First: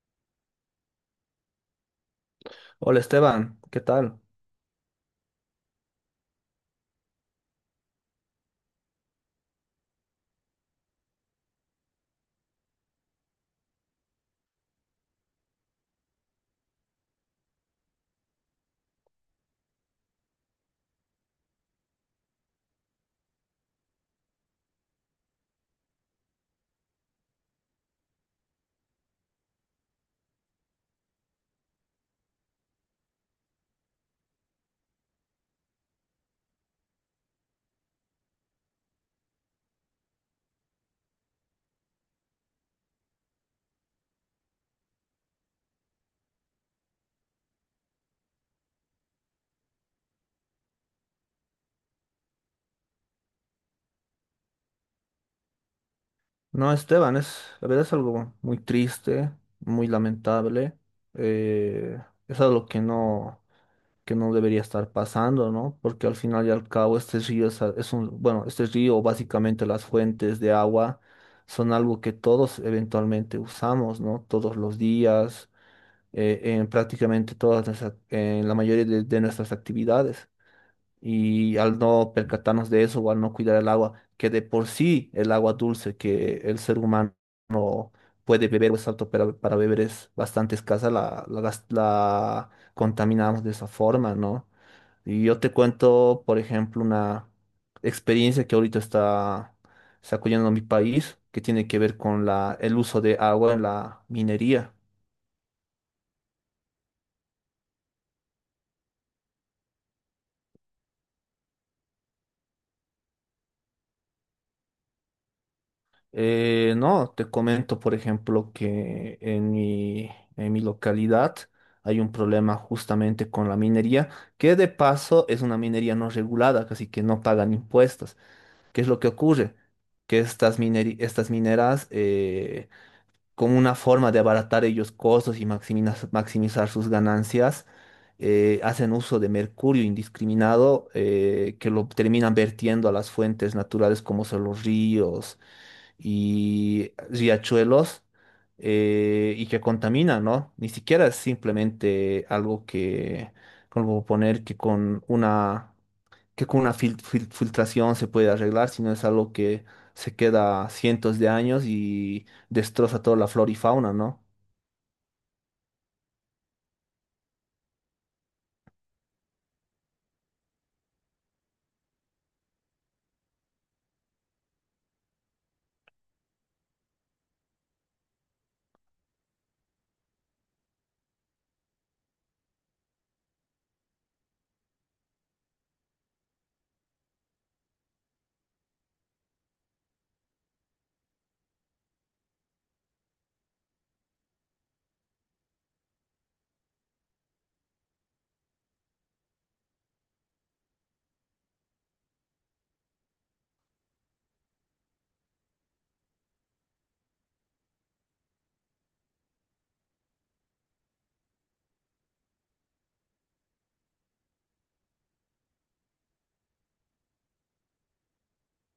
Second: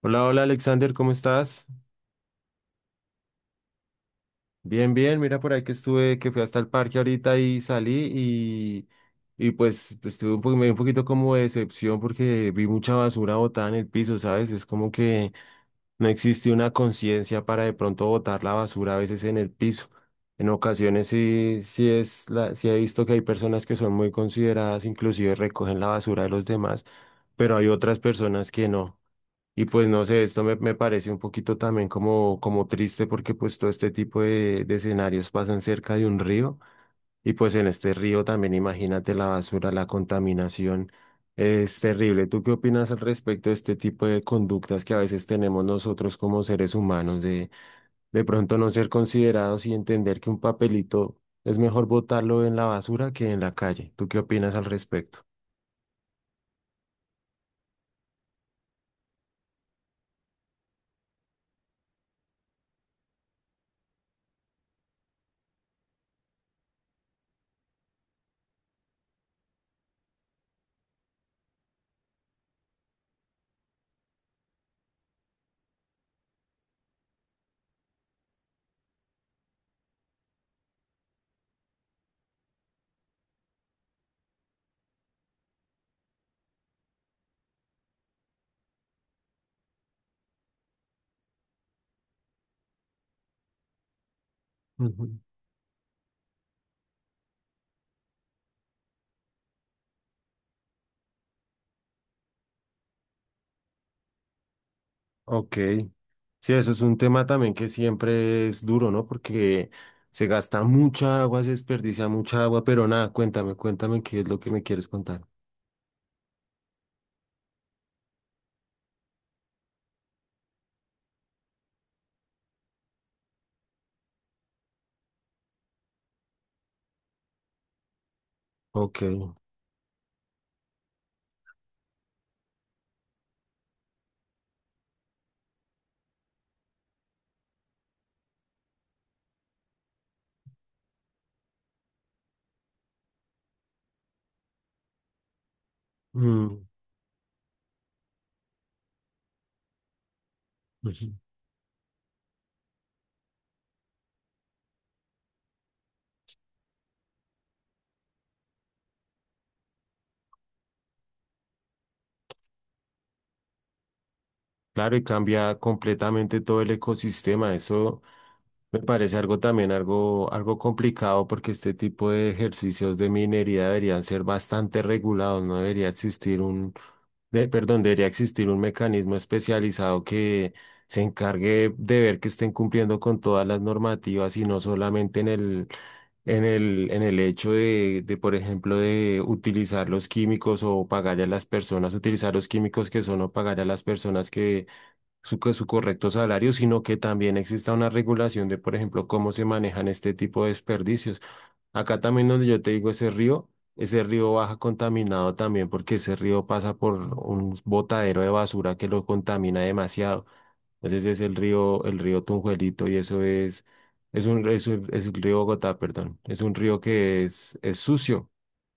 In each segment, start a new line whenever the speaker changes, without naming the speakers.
Hola, hola Alexander, ¿cómo estás?
Hola Esteban, ¿qué tal?
Bien, bien, mira, por ahí que estuve, que fui hasta el parque ahorita y salí y pues tuve un me dio un poquito como de decepción porque vi mucha basura botada en el piso, ¿sabes? Es como que no existe una conciencia para de pronto botar la basura a veces en el piso. En ocasiones sí, sí es la, sí he visto que hay personas que son muy consideradas, inclusive recogen la basura de los demás, pero hay otras personas que no. Y pues no sé, esto me parece un poquito también como, como triste porque pues todo este tipo de escenarios pasan cerca de un río y pues en este río también imagínate la basura, la contaminación, es terrible. ¿Tú qué opinas al respecto de este tipo de conductas que a veces tenemos nosotros como seres humanos de pronto no ser considerados y entender que un papelito es mejor botarlo en la basura que en la calle? ¿Tú qué opinas al respecto?
No, Esteban, es, la verdad es algo muy triste, muy lamentable. eh, es algo que no debería estar pasando, ¿no? Porque al final y al cabo este río es, es un, bueno, este río, básicamente las fuentes de agua, son algo que todos eventualmente usamos, ¿no? Todos los días, en prácticamente en la mayoría de nuestras actividades. Y al no percatarnos de eso o al no cuidar el agua, que de por sí el agua dulce que el ser humano puede beber o es apto para beber es bastante escasa, la, la contaminamos de esa forma, ¿no? Y yo te cuento, por ejemplo, una experiencia que ahorita está sacudiendo mi país, que tiene que ver con la, el uso de agua en la minería.
Ok. Sí, eso es un tema también que siempre es duro, ¿no? Porque se gasta mucha agua, se desperdicia mucha agua, pero nada, cuéntame, cuéntame qué es lo que me quieres contar.
No, te comento, por ejemplo, que en mi localidad hay un problema justamente con la minería, que de paso es una minería no regulada, casi que no pagan impuestos. ¿Qué es lo
Ok.
que ocurre? Que estas mineras, como una forma de abaratar ellos costos y maximizar sus ganancias, hacen uso de mercurio indiscriminado, que lo terminan vertiendo a las fuentes naturales como son los ríos
Mm,
y riachuelos, y que contaminan, ¿no? Ni siquiera
ujú.
es simplemente algo que, como poner que con una filtración se puede arreglar, sino es algo que se queda cientos de años y destroza toda la flora y fauna, ¿no?
Claro, y cambia completamente todo el ecosistema. Eso me parece algo también, algo, algo complicado, porque este tipo de ejercicios de minería deberían ser bastante regulados, no debería existir un perdón, debería existir un mecanismo especializado que se encargue de ver que estén cumpliendo con todas las normativas y no solamente en el, en el hecho de, por ejemplo, de utilizar los químicos o pagarle a las personas, utilizar los químicos que son o pagarle a las personas que su, su correcto salario, sino que también exista una regulación de, por ejemplo, cómo se manejan este tipo de desperdicios. Acá también donde yo te digo ese río baja contaminado también porque ese río pasa por un botadero de basura que lo contamina demasiado. Entonces es el río Tunjuelito y eso es un, es el río Bogotá, perdón. Es un río que es sucio.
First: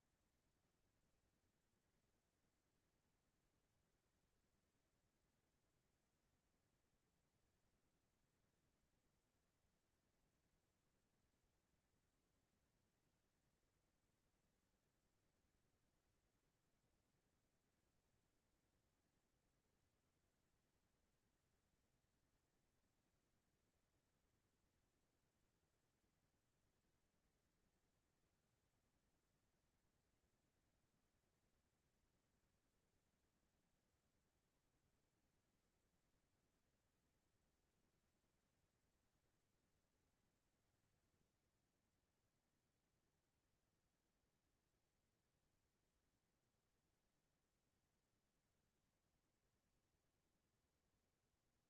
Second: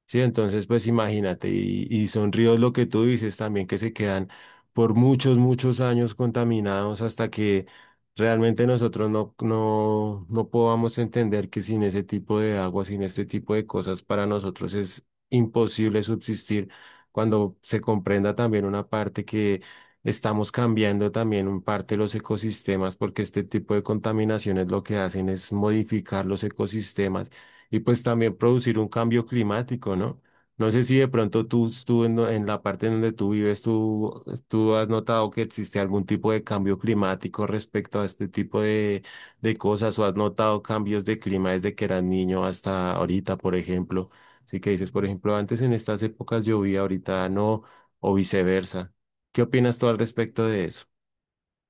Sí, entonces pues imagínate, y son ríos lo que tú dices también que se quedan por muchos, muchos años contaminados hasta que realmente nosotros no podamos entender que sin ese tipo de agua, sin este tipo de cosas, para nosotros es imposible subsistir cuando se comprenda también una parte que estamos cambiando también un parte los ecosistemas, porque este tipo de contaminaciones lo que hacen es modificar los ecosistemas y pues también producir un cambio climático, ¿no? No sé si de pronto tú en la parte en donde tú vives, tú has notado que existe algún tipo de cambio climático respecto a este tipo de cosas o has notado cambios de clima desde que eras niño hasta ahorita, por ejemplo. Así que dices, por ejemplo, antes en estas épocas llovía, ahorita no, o viceversa. ¿Qué opinas tú al respecto de eso?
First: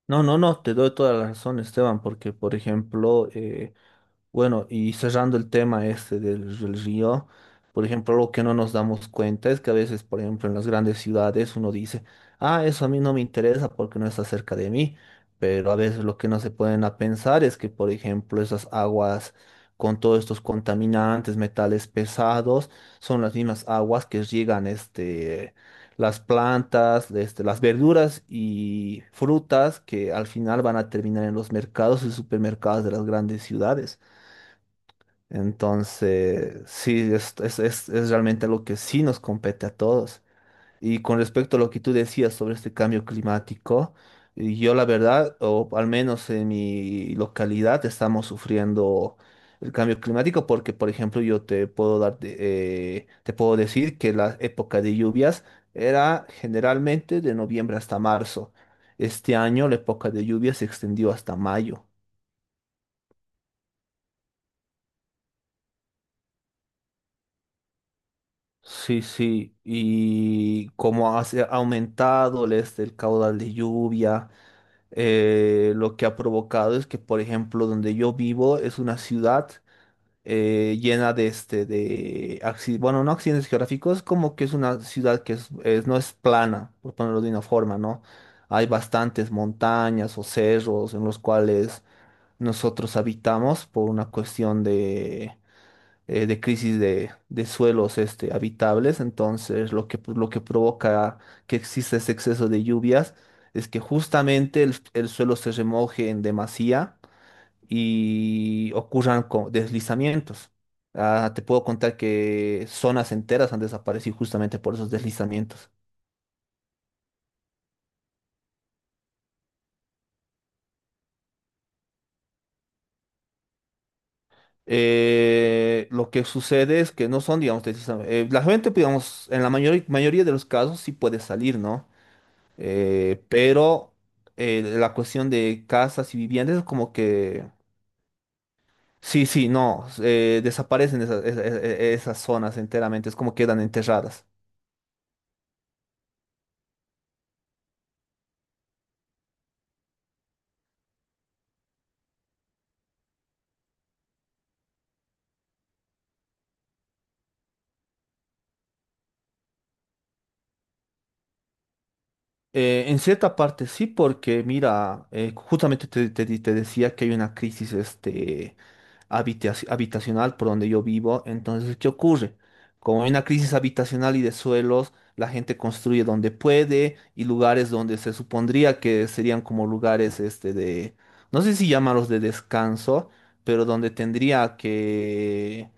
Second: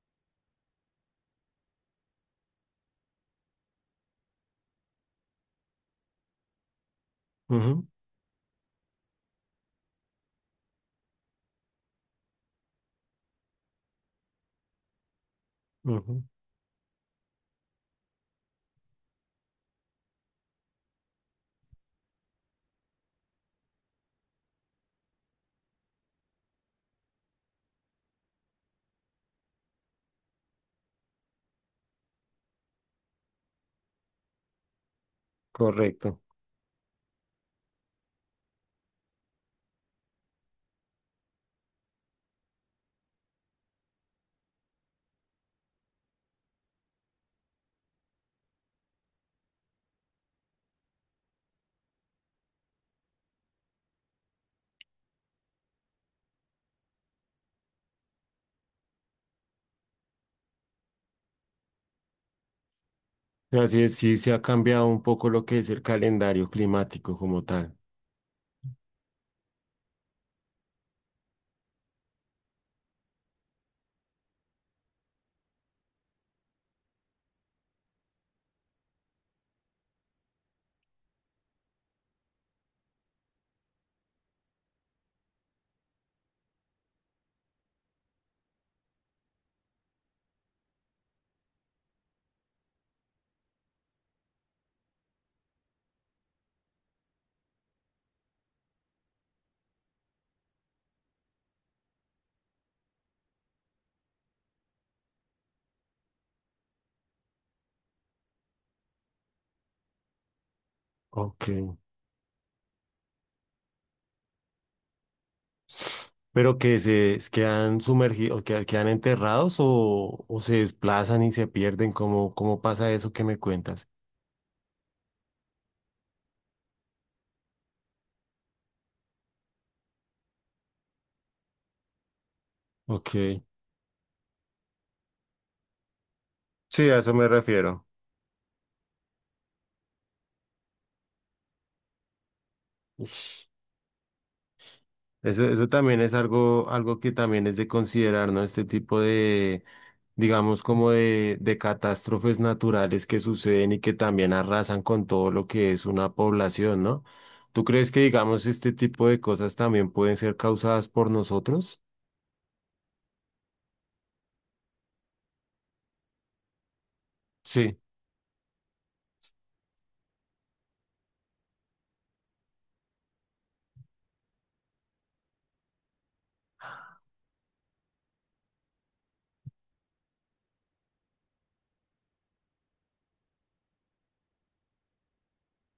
No, no, no, te doy toda la razón, Esteban, porque, por ejemplo, bueno, y cerrando el tema este del, del río, por
Ujú.
ejemplo, lo que no nos damos cuenta es que a veces, por ejemplo, en las grandes ciudades uno dice, ah, eso a mí no me interesa porque no está cerca de mí, pero a veces lo
Ujú.
que no se pueden a pensar es que, por ejemplo, esas aguas con todos estos contaminantes, metales pesados, son las mismas aguas que riegan este, las plantas, este, las verduras y frutas que al final van a terminar en los mercados y supermercados de las grandes ciudades.
Correcto.
Entonces, sí, es realmente algo que sí nos compete a todos. Y con respecto a lo que tú decías sobre este cambio climático, y yo la verdad, o al menos en mi localidad, estamos sufriendo el cambio climático porque, por ejemplo, yo te puedo dar, te puedo decir que la época de lluvias era generalmente de noviembre hasta marzo. Este año la época de lluvias se extendió hasta mayo.
Así es, sí se ha cambiado un poco lo que es el calendario climático como tal.
Sí, sí, y como ha se ha aumentado el, este, el caudal de lluvia, lo que ha provocado es que, por ejemplo, donde yo vivo es una ciudad, llena de, este, de bueno, no accidentes geográficos, como que es una ciudad que no es plana, por ponerlo de una forma, ¿no? Hay bastantes montañas o cerros en los cuales nosotros habitamos por una cuestión, de crisis de suelos este, habitables. Entonces, lo que provoca que exista ese exceso de lluvias es que justamente el suelo se remoje en demasía y ocurran deslizamientos. Ah, te
Ok.
puedo contar que zonas enteras han desaparecido justamente por esos deslizamientos.
Pero que se quedan sumergidos, que quedan enterrados o se desplazan y se pierden, ¿cómo, cómo pasa eso que me cuentas?
Lo que sucede es que no son, digamos, la gente, digamos, en la mayoría de los casos sí puede salir, ¿no?
Ok.
Pero la cuestión de casas y viviendas es
Sí,
como
a eso me
que...
refiero.
Sí, sí, no, desaparecen esas, esas zonas enteramente, es como
Ish.
quedan enterradas.
Eso también es algo, algo que también es de considerar, ¿no? Este tipo de, digamos, como de catástrofes naturales que suceden y que también arrasan con todo lo que es una población, ¿no? ¿Tú crees que, digamos, este tipo de cosas también pueden ser causadas por nosotros?
En cierta parte sí, porque mira, justamente te, te decía que hay una crisis
Sí.
este, habitacional por donde yo vivo. Entonces, ¿qué ocurre? Como hay una crisis habitacional y de suelos, la gente construye donde puede y lugares donde se supondría que serían como lugares este de, no sé si llamarlos de descanso, pero donde tendría que,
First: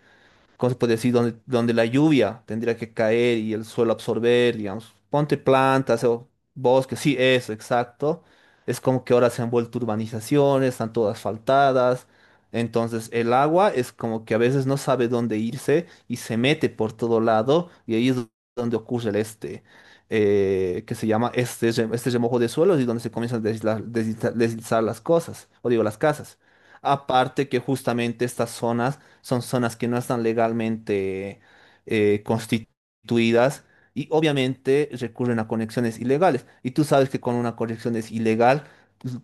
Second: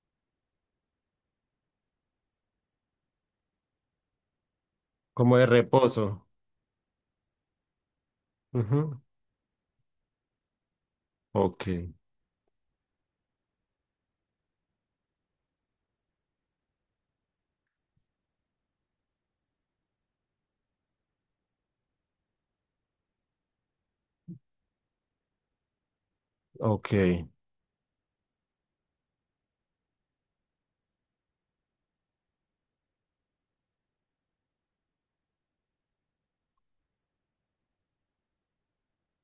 ¿cómo se puede decir? Donde, donde la lluvia tendría que caer y el suelo absorber, digamos.
Como
Ponte
de
plantas
reposo.
o bosques, sí, eso, exacto. Es
Ujú.
como que ahora se han vuelto urbanizaciones, están todas
Ok,
asfaltadas. Entonces el agua es como que a veces no sabe dónde irse y se mete por todo lado y ahí es donde ocurre el este, que se llama este, este remojo de suelos y donde se comienzan a deslizar las cosas, o digo las casas.
ok.
Aparte que justamente estas zonas son zonas que no están legalmente, constituidas y obviamente recurren a conexiones ilegales. Y tú sabes que con una conexión es ilegal,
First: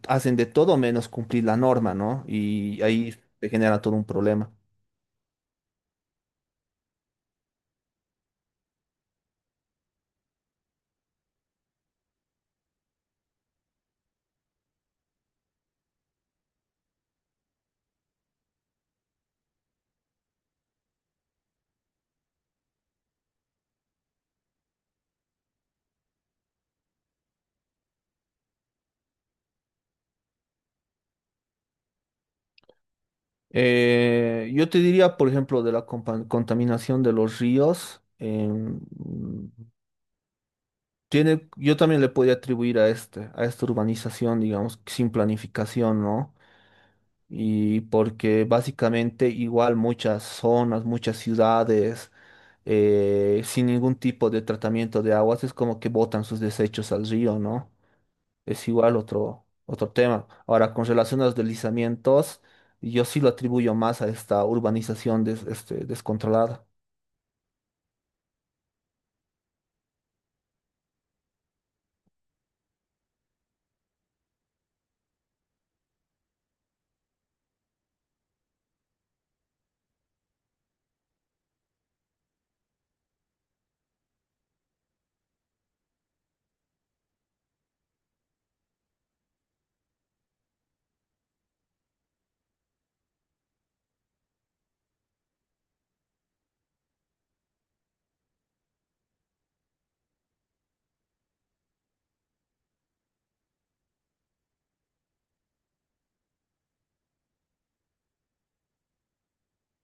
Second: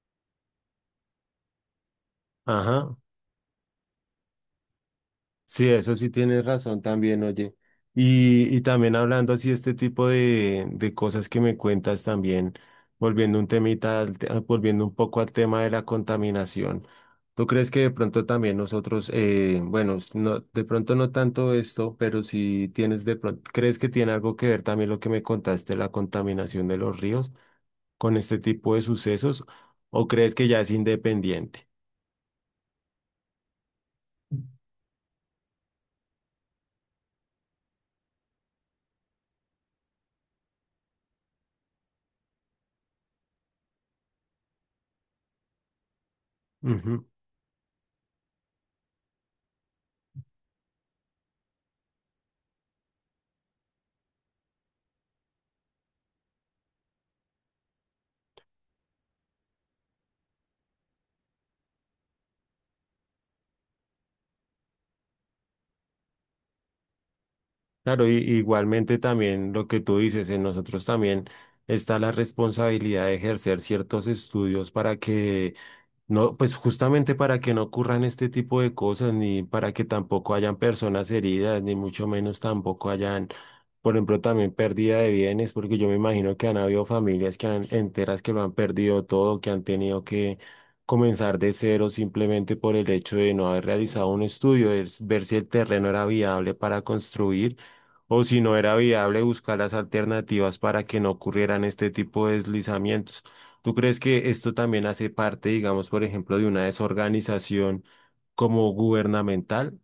hacen de todo menos cumplir la norma, ¿no? Y
Ajá.
ahí se genera todo un problema.
Sí, eso sí tienes razón también, oye. Y también hablando así este tipo de cosas que me cuentas también, volviendo un temita, al ah, volviendo un poco al tema de la contaminación. ¿Tú crees que de pronto también nosotros, bueno, no, de pronto no tanto esto, pero si tienes de pronto, crees que tiene algo que ver también lo que me contaste, la contaminación de los ríos con este tipo de sucesos o crees que ya es independiente?
Yo te diría, por ejemplo, de la contaminación de los ríos, tiene, yo también le podría atribuir a este, a esta urbanización, digamos, sin planificación, ¿no?
Ujú.
Y porque básicamente igual muchas zonas, muchas ciudades, sin ningún tipo de tratamiento de aguas, es como que botan sus desechos al río, ¿no? Es igual otro, otro tema. Ahora, con relación a los deslizamientos, yo sí lo atribuyo más a esta este, descontrolada.
Claro, y, igualmente también lo que tú dices, en nosotros también está la responsabilidad de ejercer ciertos estudios para que, no, pues justamente para que no ocurran este tipo de cosas, ni para que tampoco hayan personas heridas, ni mucho menos tampoco hayan, por ejemplo, también pérdida de bienes, porque yo me imagino que han habido familias que han, enteras que lo han perdido todo, que han tenido que comenzar de cero simplemente por el hecho de no haber realizado un estudio, de ver si el terreno era viable para construir o si no era viable buscar las alternativas para que no ocurrieran este tipo de deslizamientos. ¿Tú crees que esto también hace parte, digamos, por ejemplo, de una desorganización como gubernamental?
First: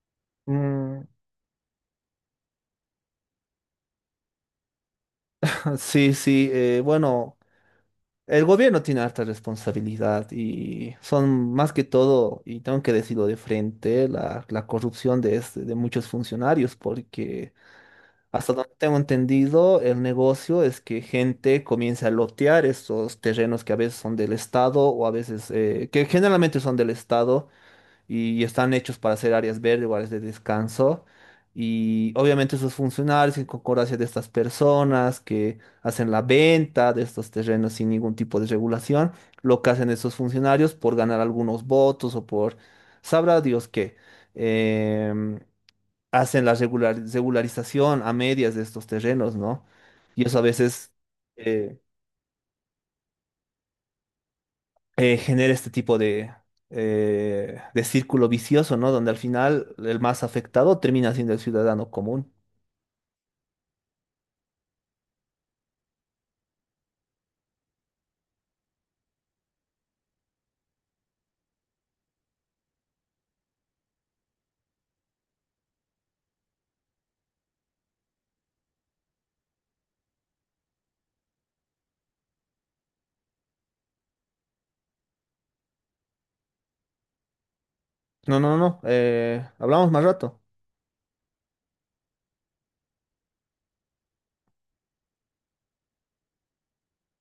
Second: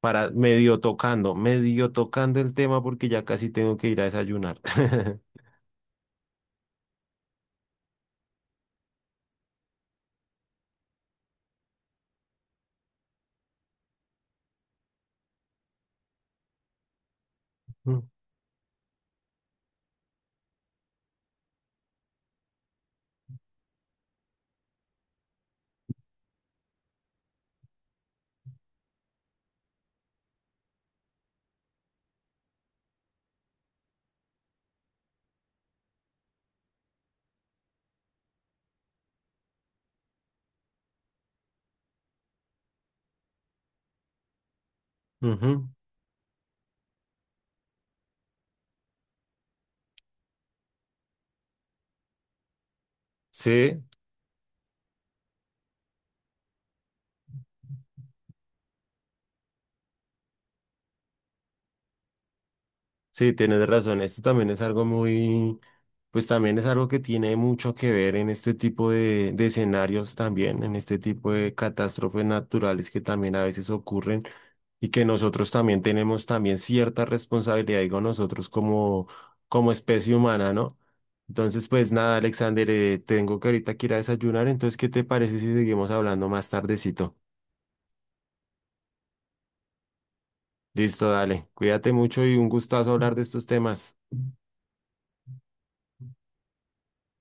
Para
Mm.
medio tocando el tema porque ya casi tengo que ir a desayunar.
Sí, sí, bueno, el gobierno tiene harta responsabilidad y son más que todo, y tengo que decirlo de frente, la corrupción de, de muchos funcionarios, porque
Mm,
hasta donde tengo entendido, el negocio es que gente comienza a lotear estos terrenos que a veces son del Estado o a veces, que generalmente son del Estado y están hechos para ser áreas verdes o áreas de descanso. Y obviamente esos funcionarios en concordancia de estas personas que hacen la venta de estos terrenos sin ningún tipo de regulación, lo que hacen esos funcionarios por ganar algunos votos o por, sabrá Dios qué, em,
ujú.
hacen la regularización a medias de estos terrenos, ¿no? Y eso a veces... eh,
Sí,
genera este tipo de círculo vicioso, ¿no? Donde al final el más afectado termina siendo el ciudadano común.
sí, tienes razón. Esto también es algo muy, pues también es algo que tiene mucho que ver en este tipo de escenarios también, en este tipo de catástrofes naturales que también a veces ocurren y que nosotros también tenemos también cierta responsabilidad, digo nosotros como, como especie humana, ¿no? Entonces, pues nada, Alexander, tengo que ahorita que ir a desayunar, entonces, ¿qué te parece si seguimos hablando más tardecito?
No, no, no. Hablamos más rato.
Listo, dale, cuídate mucho y un gustazo hablar de estos temas.